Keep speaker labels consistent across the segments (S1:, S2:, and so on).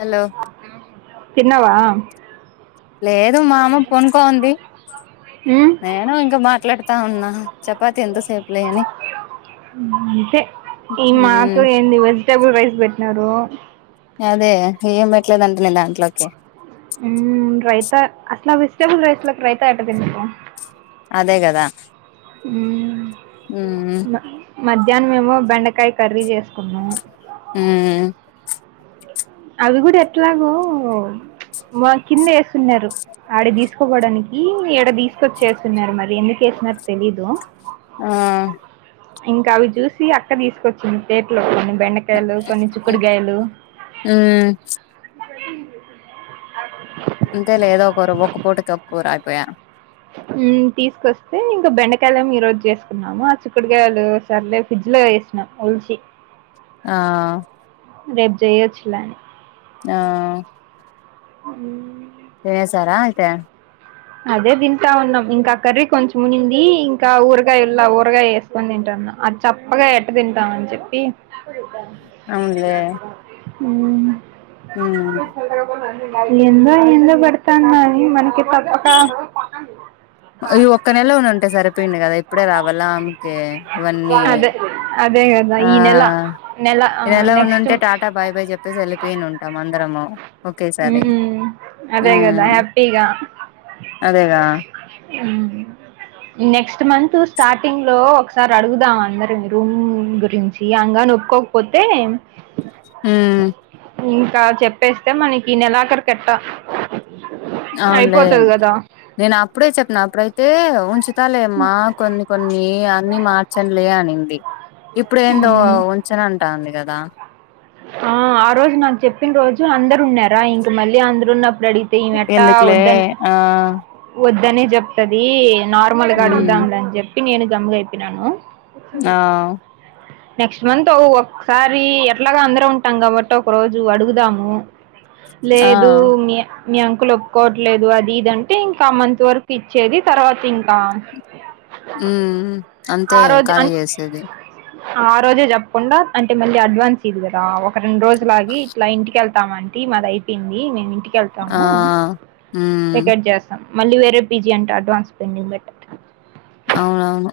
S1: Hello
S2: తిన్నవా
S1: లేదు మా అమ్మ పనుకోంది
S2: ఉమ్,
S1: నేను ఇంకా మాట్లాడు తవునా చపాతి ఎంత సేపు లే అని
S2: ఉహ్ టే ఈ మాకు
S1: మ్మ్
S2: ఏంది వెజిటబుల్ రైస్ పెట్టినారు.
S1: యదే ఏం బెట్టలేదంట్లే దాంట్లోకి
S2: ఉహ్ రైతా అట్లా వెజిటబుల్ రైస్లకు రైతా ఎట్ల తింటారు.
S1: అదే గదా
S2: ఉహుహ్
S1: ఉహుహ్
S2: మధ్యానం మేమో బెండకాయ కర్రీ జేస్ కుము
S1: హ.
S2: అవి కూడా ఎట్లాగో వా కింద ఏస్తున్నారు. ఆడ తీసుకోపోవడానికి ఈడ తీసుకొచ్చేస్తున్నారు మరి ఎందుకువేస్తున్నారో తెలీదు.
S1: ఆ.
S2: ఇంకా అవి చూసి అక్క తీసుకొచ్చింది తేట్లో కొన్ని బెండకాయలు కొన్ని చిక్కుడుకాయలు
S1: ఊ. అంతే లే ఏదో ఒకరు ఒక పూట కప్పు కూరు అయిపోయ.
S2: తీసుకొస్తే ఇంక బెండకయలు ఈ రోజు చేసుకున్నాము ఆ చిక్కుడుకాయలు సర్లే ఫ్రిడ్జ్ లో వేసి. నాఓల్సి.
S1: ఆ.
S2: రేపు చేయొచ్చులాని.
S1: ఆ. తినేసారా అయితే.
S2: అదే తింటా ఉన్నాం ఇంకా కర్రీ కొంచెం ఉనింది ఇంకా ఊరగాయ ఇల్లా ఊరగాయ వేస్. కొని తింటాన్న అది చప్పగా ఎట్ట తింటాం అని చెప్పి.
S1: అవునులే
S2: ఊ.
S1: హూ.
S2: ఎందో ఎందో పడతాన్నాయి మనకి తప్పక.
S1: ఈ ఒక్క నెల ఉ ఉంటాయి సరే పిండి కదా ఇప్పుడే రావాల ఆమెకి ఇవన్నీ.
S2: అదే. అదే కదా
S1: ఆ
S2: ఈ నెల నెల ఆ
S1: ఈ
S2: నెక్స్ట్.
S1: ఉండుంటే టాటా బాయ్ బయ్ చెప్పేసి వెళ్ళలిపోయిను ఉంటాం అందరము.
S2: ఊ
S1: ఒకేసారి
S2: అదే గదా
S1: ఉమ్
S2: హ్యాపీగా.
S1: అదేగా
S2: అ. నెక్స్ట్ మంత్ స్టార్టింగ్ లో ఒకసారి అడుగుదాం అందరిమీ రూమ్ గురించి అంగాన్ ఒప్పుక్కో. క్ పోతే.
S1: ఉమ్
S2: ఇంకా చెప్పేస్తే మనకి నెలాఖరి కెట్ట.
S1: అవునులే
S2: అయిపోతది కదా.
S1: నేను అప్పుడే చెప్పిన అప్పుడైతే ఉంచు. చెస్తాలమ్మా కొన్ని కొన్ని అన్ని మార్చంలే అనిద్ది. ఇప్పుడు ఏందో
S2: మ్మ్.
S1: ఉంచనంటాంది కదా.
S2: ఆ ఆ రోజు నాకు చెప్పిన రోజు అందరు ఉన్నారా ఇంక మళ్ళీ అందరు ఉన్నప్పుడు అడిగిత్. దీనట్టా
S1: ఎందుకులే
S2: వద్దన్.
S1: ఆ
S2: వద్దనే చెప్తది నార్మల్గా
S1: ఉమ్
S2: అడుగుదాంలే అని చెప్పి నేను గమ్ముగా అయిపోయినాను.
S1: ఆ
S2: నెక్స్ట్ మంత్ ఒక్ సారి. అట్లాగా అందరూ ఉంటాం కాబట్టి ఒక రోజు అడుగుదాము
S1: ఆ
S2: లేదు మీ. మీ అంకులు ఒప్పుకోవట్లేదు అది ఇది అంటే ఇంకా మంత్ వరక్ ఇచ్చేది తర్వాత ఇంకా.
S1: ఊ.
S2: ఆ రోజు అన్ ఆ రోజే చెప్పకుండా అంటే మళ్ళీ అడ్వాన్స్ ఇదిగదా. రెండు రోజులాగి ఇట్లా ఇంటికెళ్తామాంటి మాదయిపోయింది మేమింటికెళ్.
S1: ఆ
S2: స్తాము
S1: ఉమ్
S2: టికెట్ చేస్తాం మళ్ళీ వేరే పీజీ అంటే అడ్వాన్స్ పెండింగ్ బట్.
S1: అవునవును.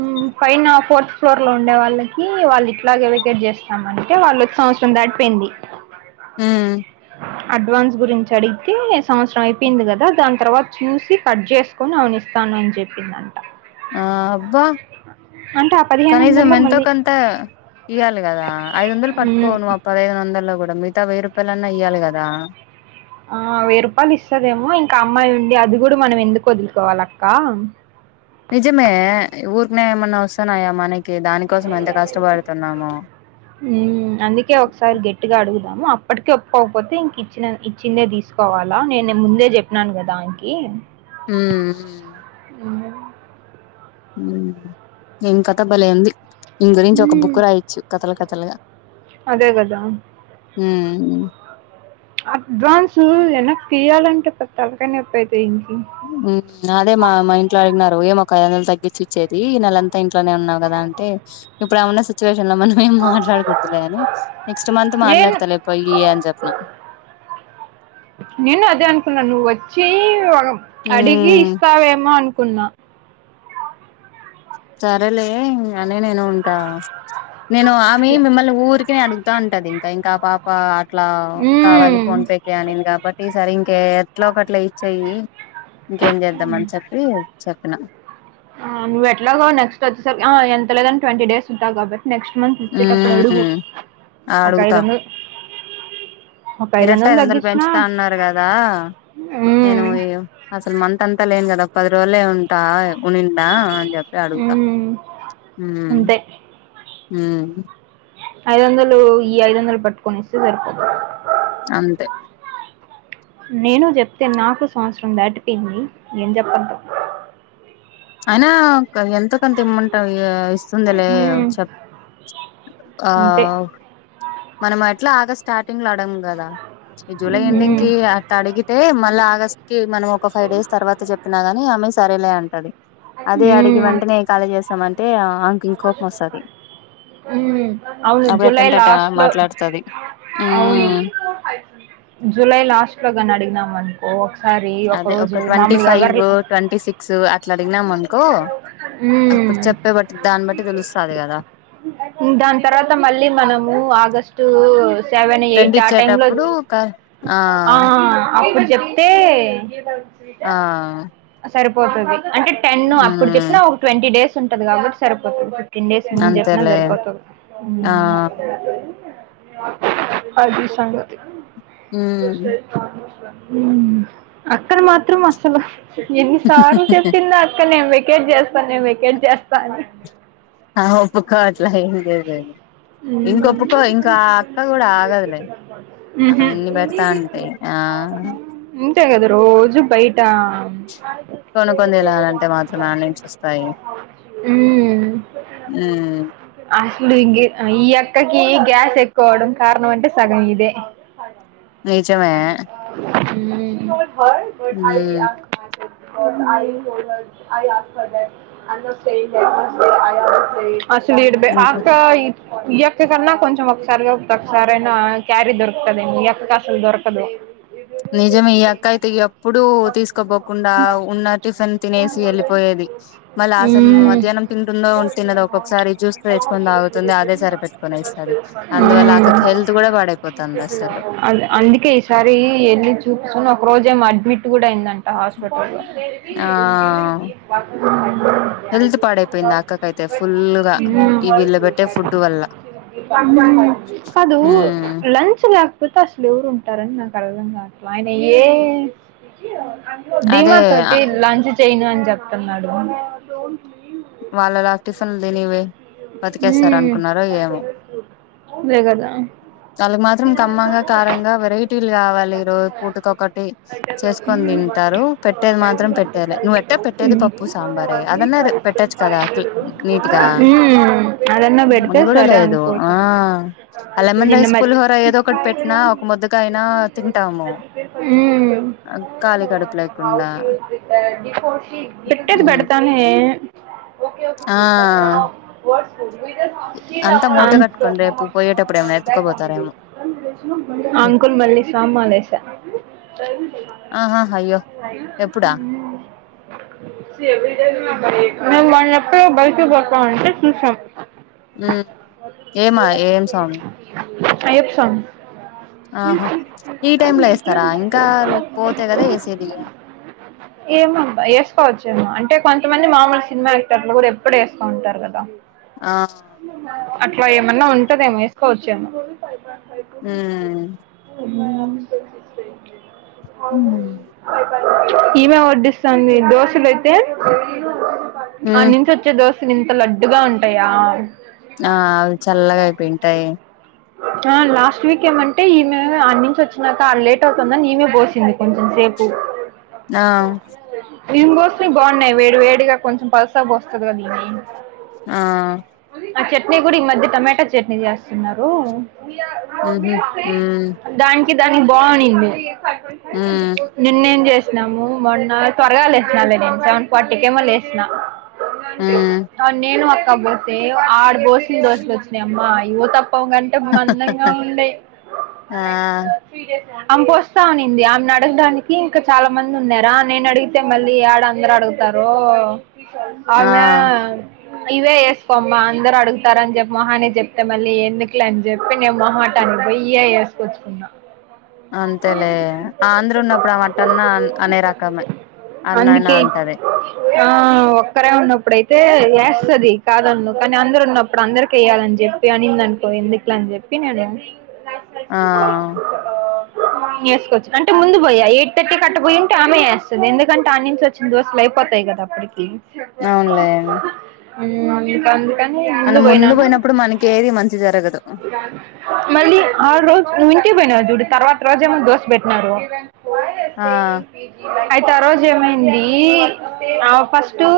S2: ఉ పైన ఫోర్త్ ఫ్లోర్ లో ఉండే వాళ్ళకి వాళ్ళు ఇట్లాగే వెకేట్ జేస్తామంటే వాళ్ళొచ్ సంవత్స. దాటిపోయింది.
S1: ఊమ్
S2: అడ్వాన్స్ గురించి అడిగితే సంవత్సరం అయిపోయింది గదా దాన్ తర్వాత చూసి కట్ జేసు కొని అప్పుడు ఇస్తానని చెప్పిందంట
S1: ఆ అబ్బా
S2: అంటే ఆ పదిహేను
S1: కనీసం
S2: వందల్లో మళ్ళీ
S1: ఎంతోకంత ఇయ్వాలె గదా ఐదొందలు
S2: మ్మ్.
S1: పట్టుకోను అప్ పదహేనొందల్లో గూడ మితా వేయి రూపాయలన్నా ఇయాలి గదా
S2: ఆ వెయ్ రూపాలిస్సదేమో ఇంకామ్మాయుండి అది గూడ మనం ఎందుకొదులుకోవాలక్క
S1: నిజమే ఊరికనే ఏమన్నా ఒస్తున్నాయా మనకి దానికోసం ఎంత కష్టపడుతున్నాము
S2: ఊమ్ అందుకే ఒకసారి గట్టిగా అడుగుదాము అప్పటిక ఒప్పుకపోతే ఇంక ఇచ్చ ఇచ్చిందే తీసుకోవాలా నేను ముందే చెప్పినాను కదా అంకీ
S1: ఉ ఉమ్ ఇమ్ కథ భలేవుంది ఇమ్ గురించి ఒక
S2: మ్మ్,
S1: బుక్ రాయచ్చు కథలు కథలుగా
S2: అదే కదా అడ్వాన్సు వెనకి తీయాలంటే పెద్ద తలకాయ నొప్పి అయిపోయింది
S1: ఉమ్మ్ అదే మా మా ఇంట్లో అడిగినారు ఏమక్క ఐదు వందలు తగ్గించి యిచ్చేది నేలంతా ఇంట్లోనే ఉన్నావు గదా అంటే ఇప్పుడమున్న సిచువేషన్ లో మనమేం మాట్ల మాట్లాడు కుడదులే అని నెక్స్ట్ మంత్
S2: నేను
S1: మాట్లాడతలే పొయ్యి అని జెప్పినం
S2: నేను అదే అనుకున్నాను నువ్వు వచ్చి అడిగి నువ్వు
S1: ఉమ్
S2: వస్తావేమో అనుకున్నా
S1: సరేలే ఇంకానే నేను ఉంటా ఇంకా నేను ఆమె మిమ్మల్ని ఊరికినే అడుగు తా ఉంటది ఇంకా ఇంకా పాప అట్లా కావాలి ఫోన్ పే
S2: మ్మ్.
S1: కానింగ్ కాబటి ఈ సరీంకెట్లో కట్లా ఇచ్చేయి ఇంకేం జేద్దామని చెప్పి చెప్పిన
S2: నువ్వు ఎట్లాగో నెక్స్ట్ వచ్చే సారికీ ఆ ఎంత లేదన ట్వంటీ డేస్ ఉంటావు కాబట్టి నెక్స్ట్ మంత్స్ యిచ్చేటప్పుడడుగు
S1: ఉమ్
S2: ఒక
S1: అడుగుతా
S2: ఐదొందల్
S1: మీరట్ట ఐదు వందలు పెంచుతా ఉన్నారు కదా నేను ఈ అసల్ మంత్ అంతా లేను గదా ఓక్ పది రోజులే ఉన్ టా ఉనిందా అనీ చెప్పి అడుగుతా ఉ
S2: అంతే
S1: ఉ
S2: ఐదొందలు ఈ ఐదొందలు పట్టుకోనిస్తే సరిపోతది
S1: అంతే
S2: నేను చెప్తే నాకు సంవత్సరం దాటిపోయింది ఏం చెప్పలో
S1: అయినా దన్ ఎంతోకొంతిమ్మంటా ఇగా బిస్ సందలే
S2: ఉమ్,
S1: చెప్ ఆ
S2: అంతే
S1: మనం ఎట్లా ఆగస్టు స్టార్టింగ్ లో అడగము గదా ఈ జూలై ఎండింగ్
S2: ఉమ్,
S1: కి అట్ అడిగితే మళ్ళ ఆగస్ట్ కి మనం ఒక ఫైవ్ డేస్ తర్వాత జెప్పినా గాని అమె స్ సరేలే అంటది అదే అడిగి
S2: ఉమ్.
S1: వెంటనే కాళీ చేస్తామంటే అంకి కోపం వస్తది
S2: ఊమ్ అవును
S1: అప్పుడు
S2: జూలై
S1: ఎట్టంటే అట్ట
S2: లాస్ట్ లో
S1: మాట్లాడుతది
S2: అవును
S1: ఉమ్
S2: జులై లాస్ట్ లొగా నడిగినామని ఓ ఒకసారి ఒక
S1: అదే
S2: రోజు
S1: ట్వంటీ
S2: మామూలుగా వర్
S1: ఫైవ్ ట్వంటీ సిక్స్ అట్లా అడిగినం అనుకో అప్పుడు
S2: ఉమ్,
S1: చెప్పే బట్టి దాన్ని బట్టి తెలుస్తది కదా
S2: దాని తర్వాత మళ్ళీ మనము ఆగస్టు సెవెన్ ఎయిట్ ఆ టైం లో
S1: కుక్కర్
S2: ఆ అప్పుడు చెప్తే
S1: ఆ
S2: సరిపోతది అంటే టెన్ అప్పుడు
S1: ఉమ్
S2: చెప్పినా ఒక ట్వంటీ డేస్ ఉంటది కాబట్టి సరిపోతది టెన్ డేస్ ముందు చెప్పిన
S1: అంతేలే
S2: సరిపోతుంది
S1: ఆ
S2: ఉమ్ అది సంగతి
S1: ఉమ్
S2: ఉమ్ అక్క ను మాత్రం అసలు ఎన్నిసార్లు చెప్పిందో అక్క నేను వెకేట్ చేస్తాను నేను వెకేట్ చేస్తా అని
S1: ఆహా ఒప్పు కోట్లా ఏం లేదు లెండి
S2: ఉమ్
S1: ఆగదులే ఆమె
S2: ఉహుమ్
S1: ఇన్ని పెడతా అంటే ఆ
S2: ఉంటే కదా రోజూ బయటా
S1: కొనుక్కొని తినాలంటే మాత్రం యాడ్నుంచి వస్తాయి
S2: ఉమ్
S1: ఉమ్
S2: అసలు ఇంగి అ ఈ అక్కకి గ్యాస్ ఎక్కువ అవడం కారణం అంటే సగం ఇదే [unintelligible]
S1: నీచమే ఉమ్
S2: ఉమ్ ఆయి ఆస్కడ అసలు ఇడు
S1: ఇంకా
S2: ఆక్క ఈ అక్క కన్నా కొంచెం ఒకసారి కాకపోతే ఒకసారైనా క్యారీ దొరుకుతది ఈ అక్కకి అసలు దొరకదు
S1: నిజమే ఈ అక్కయితే ఎప్పుడు తీసుకోపోకుండా ఉన్న టిఫిన్ తినేసి వెళ్ళిపోయేది మళ్లా అసలు
S2: మ్మ్.
S1: మధ్యానం తింటుందో ఉ తిన్నదో ఒక్కొక్కసారి జ్యాస్ తేచ్చుకొని తాగుతుంది అదే సరిపెట్టుకొని యేస్తది అందువల్ల అక్కకి హెల్త్ గూడా పడైపోతాంది అసలు
S2: అది అందుకే ఈసారి వెళ్ళి చూసుకొని ఒక రోజు ఏమో అడ్మిట్ కూడా అయిందట హాస్పిటల్ లో
S1: ఆ అయితే ఫుల్ గా ఈ వీళ్ళ పెట్టే ఫుడ్ వల్ల
S2: హుమ్ కదూ
S1: ఉమ్
S2: లంచ్ లే పుల్కాసులు ఎవరు ఉంటారని నాకు అర్ధం కావట్లా ఆయన ఏ
S1: అదే
S2: ధీమా తోటి లంచ్ చెయ్యను అని చెప్తున్నాడు
S1: వాళ్ళ రా టిఫిన్లు దిని వే బతికేస్తారు
S2: మ్మ్.
S1: అనుకున్నారో ఏమో
S2: అదే కదా
S1: వాళ్ళకి మాత్రం కమ్మంగా కారంగా వెరైటీలు కావాలి ఈ రోజు పూటకొకటి చేసుకొని
S2: ఉమ్
S1: తింటారు పెట్టేది మాత్రం పెట్టేలే నువ్వెట్ట పెట్టేది పప్పు సాంబారే అదన్నా పెట్టొచ్చు కదా
S2: ఫైనలు
S1: నీట్గా
S2: ఉమ్ అదన్న పెడితే
S1: అది కూడా
S2: సరే
S1: లేదు
S2: అనుకోవచ్చ
S1: ఆ ఆ లెమన్
S2: నిన్న
S1: రైస్
S2: మద్
S1: పులిహోర ఏదో ఒకటి పెట్టినా
S2: ఉమ్
S1: ఒక ముద్దగా అయినా తింటాము ఖాళీ కడుపు లేకుండా
S2: పెట్టేది
S1: ఉమ్
S2: పెడతానే ఏ
S1: ఆ
S2: ఆం
S1: అంతా మూట కట్టుకుని రేపు పోయేటప్పుడు ఏమైనా ఎత్తుకోపోతారేమో
S2: ఆ అంకుల్ మళ్లి స్వామి మాలేసా
S1: ఆహా అయ్యో ఎప్పుడా
S2: ఉమ్ నేన్ వాళ్ళను ఎప్పుడో బై ఎత్తుకు పోతా అంటే చూసాం
S1: ఉమ్ ఏమా ఏం సాంగ్
S2: అయప్ప సాంగ్
S1: ఆహా ఈ టైమ్ లో యేస్తారా ఇంకా పోతే గదా యేసేది
S2: ఏమోబ్బ ఏసుకోవచ్చ ఏమో అంటే కొంతమంది మామూలుగ సినిమా యాక్టర్లు ఇప్పుడు వేస్త ఉంటారు కదా
S1: ఆ
S2: అట్లా ఏమన్నా ఉంటదేమొ ఏసుకోవచ్చేమో
S1: ఊమ్
S2: [inaudible] ఈమె వడ్డిస్తుంది దోశలు ఐతే ఆడ
S1: ఉమ్
S2: నుంచి టే దోశలు ఇంత లడ్డుగా ఉంటాయా
S1: ఆ అవి చల్లగా అయిపోయింటాయి
S2: ఆ లాస్ట్ వీక్ ఏమంటే ఈమె అ నుంచి వచ్చినాక లేట్ అవుతుందని ఈమె పోసింది కొంచెం సేపు
S1: ఆ
S2: మేం పోసినవి బాగున్నాయి వేడి వేడిగా కొంచెం పల్చగా పోస్తాము [unintelligible]
S1: ఆ
S2: ఆ చట్నీ కూడా ఈ మధ్య టమాటా చట్నీ చేస్తున్నారు
S1: ఉహు ఉమ్
S2: దానికి దానికి బాగునింది
S1: ఉమ్
S2: నిన్న ఏం చేస్త వము మొన్న త్వరగా లేేసినా నేను సెవెన్ ఫార్టీ కేమో లేసిన
S1: ఉమ్
S2: నేను అక్క పోతే ఆడ దోసలు దోసలు వచ్చినాయమ్మా అవి ఊతప్పం కానీ మందంగా ఉన్నాయి
S1: ఆ
S2: ఆమె పోస్తాననింది ఆమెనీ అడగడానికి ఇంకా చాలా మంది ఉన్నారా నేను అడిగితే మళ్ళీ యడ అందరు అడుగు తరు
S1: ఆ
S2: ఆమె ఇవే ఏసుకోమ్మ అందరు అడుగుతారని చెపి మొహానే చెప్తే మళ్ళీ ఎందుకులే చెప్పిన మోహటానికి పోయి ఇయే ఏసుకొచ్చుకున్నా
S1: అంతేలే అందరూ ఉన్నప్పుడు ఆమె అటన్న అనే రకమే అన్నయినా
S2: అందుకే
S1: అంటది
S2: ఆ ఓక్కరే ఉన్నప్పుడైతే వేస్తది కాదను కానీ అందరుూ ఉన్నప్పుడు అందరిక వేయాలని చెప్పి అనిందనుకో ఎందుకు అట్లా అని చెప్పినేను
S1: ఆ
S2: వేసుకోవచ్చు అంటే ముందు పోయా ఎయిట్ థర్టీ కట్ట పోయి ఉంటే ఆమె వేస్తది ఎందుకంటే ఆ నుంచి వచ్చ దోశలు అయిపోతాయి కదా అప్పటికి
S1: అవునులే
S2: ఇంకా కానీ ముందు
S1: మనం
S2: పోయినానా
S1: పోయినప్పుడు మనకి ఏది మంచి జరగదు
S2: మళ్ళీ ఆ రోజు నువ్వు ఇంటికి పోయినవు చూడు తర్వాత రోజే మాకు దోశ పెట్టినారు
S1: ఆ
S2: అయితే ఆ రోజు ఏమైంది ఆమె టూ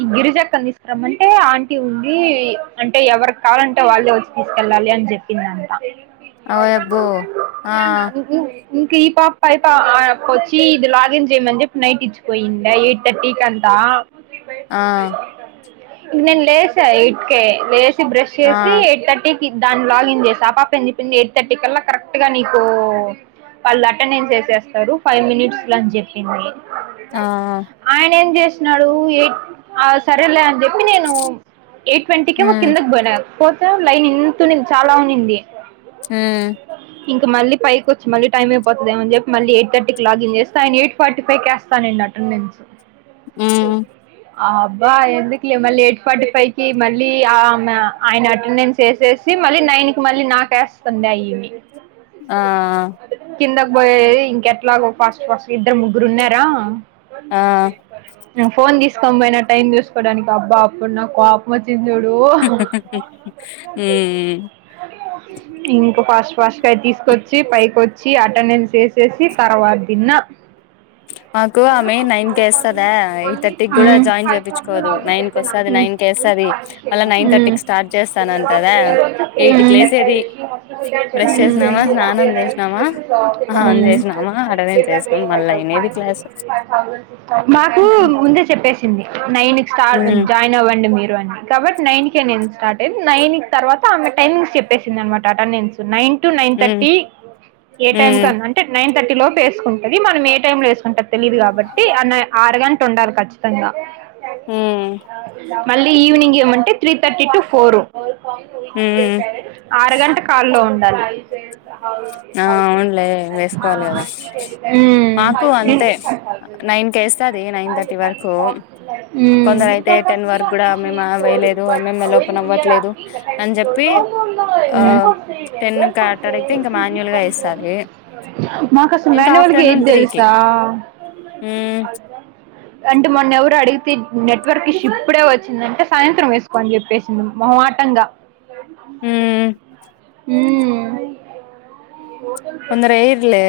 S2: ఈ గిరిజక్కను తీసుకురమంటే ఆంటీ ఉంది అంటే ఎవరికి కాాలంటే వాళ్ళే వచ్చి తీసుకెళ్ళాలి అని చెప్పింది అంట
S1: ఓయబ్బో ఆ
S2: ఇంకా ఈ పాప వచ్చి ఇది లాగిన్ చేయమని చెప్పి నైట్ ఇచ్చిపోయింది ఎయిట్ థర్టీకి అ
S1: ఆ
S2: ఇ నేను లేస ఎయిట్ కే లే బ్రష్
S1: ఆ
S2: చేసి ఎయిట్ థర్టీకి దాన్ని లాగిన్ చేసా ఆ పాపని ఏం చెప్పింది ఎయిట్ థర్టీ కల్లా కరెక్ట్ గా నీకు వాళ్ళు అటెండెన్స్ వేసేస్తారు ఫైవ్ మినిట్స్ లొ అని చెప్పింది
S1: ఆ
S2: ఆయన ఏం చేసినడు ఏ సరేలే అని చెప్పి నేను ఎయిట్ ట్వంటీకేమో
S1: హ్మ్
S2: కిందకి పోయినా పోతే లైన్ ఇంత ఉన్నింది చాలా ఉన్నింది
S1: ఆ
S2: ఇంకా మల్లీ పైకి వచ్చి మళ్లీ టైమ్ అయిపోతది ఏమో అని చెప్పి మళీ ఎయిట్ థర్టీ కి లాగిన్ చేస్తే ఆయన ఎయిట్ ఫార్టీఫై కేస్తా [unintelligible] అటెండెన్స్
S1: ఉం
S2: అబ్బా ఎందుకులే మళ్ళీ ఎయిట్ ఫార్టీ ఫైవ్ కి మళ్ళీ ఆమె ఆయన అటెండెన్స్ వేసే మళ్ళీ నైన్కి మళ్ళీ నాక వేస్తుంది అవిమి [unintelligible]
S1: ఆ
S2: కిందకి పోయేది ఇంకెట్లాగో ఫస్ట్ ఫస్ట్ ఇద్దరు ముగ్గురు ఉన్నారా
S1: ఆ
S2: నేను ఫోన్ తీసుకోని పోయినా టైం చుసుకోవడానికి అబ్బా అప్పుడు నాకు కోప్ వచ్చింది చూడు
S1: హ్మ్
S2: ఇంక ఫాస్ట్ ఫాస్ట్గా తీసుకొచ్చి పైకి వచ్చి అటెండెన్స్ వేసేసి తర్వాత తిన్న
S1: మాకు అమె నైన్ వేస్తదా ఎయిట్ థర్టీకి కూడా జాయిన్ చేపీచు చుకోదు నైన్ క వస్తుంది నైన్ క వేస్తుది మళ్ళ
S2: ఉమ్.
S1: నైన్
S2: ఉమ్.
S1: థర్టీకి స్టార్ట్ చేస్తా అంటదా ఎయిటికి లేసేది బ్రష్ చేసినమా స్నానం చేసినామా ఆహంద [unintelligible] చేసినామా అటెండెన్స్ చేసినాం మళ్ళీ అయినది క్లాస్
S2: మాకు ముందే చెప్పేసింది నైన్కి స్టార్ట్
S1: హ్మ్
S2: జాయిన్ అవ్వండి మీరు అని కాబట్టి నైన్కే నేను స్టార్ట్ అయింది నైన్ తర్వాత ఆమె టైమింగ్స్ చెప్పేసింది అనమాట అటెండెన్స్ నైన్ టు నైన్
S1: హ్మ్
S2: థర్టీ ఏ టైం
S1: హ్మ్
S2: కన నైన్ థర్టీ లోపు వేసుకుంటుంది మనం ఏ టైంలో వేసుకుంటది తెలియదు కాబట్టి ఆ అర గంట ఉండాలి ఖచ్చితంగా
S1: హ్మ్
S2: మళ్ళీ ఈవినింగ్ ఏమంటే త్రీ థర్టీ టు ఫోర్ ఆ
S1: హ్మ్
S2: ఆరగంట కాల్లో ఉండాలి
S1: ఆ అవునులే వేసుకోవాలి కదా
S2: ఉమ్
S1: మాకు అంతే నైన్ కేస్తది నైన్ థర్టీ వరకు కొందరు అయితే టెన్ వరకు కూడా మేము
S2: ఉం
S1: వేయలేదు ఎంఎంఎల్ ఓపెన్ అవ్వట్లేదు అని చెప్పి
S2: ఉం
S1: తే ఇంకా మాన్యుల్ గా వేస్తది
S2: మాకు అసలు
S1: ఇంకా
S2: మ్యాన్యువల్గా
S1: ఆఫ్టర్నూన్
S2: ఏది
S1: త్రీకి
S2: తెలుసా అవునా
S1: మ్మ్
S2: అంటే మొన్న ఎవరు అడిగితే నెట్వర్క్ ఇష ఇప్పుడే వచ్చిందంటే సాయంత్రం వేసుకోని చెప్పేసి మొహమాటంగా
S1: మ్మ్
S2: ఉం
S1: కొందర ఏయిర్లే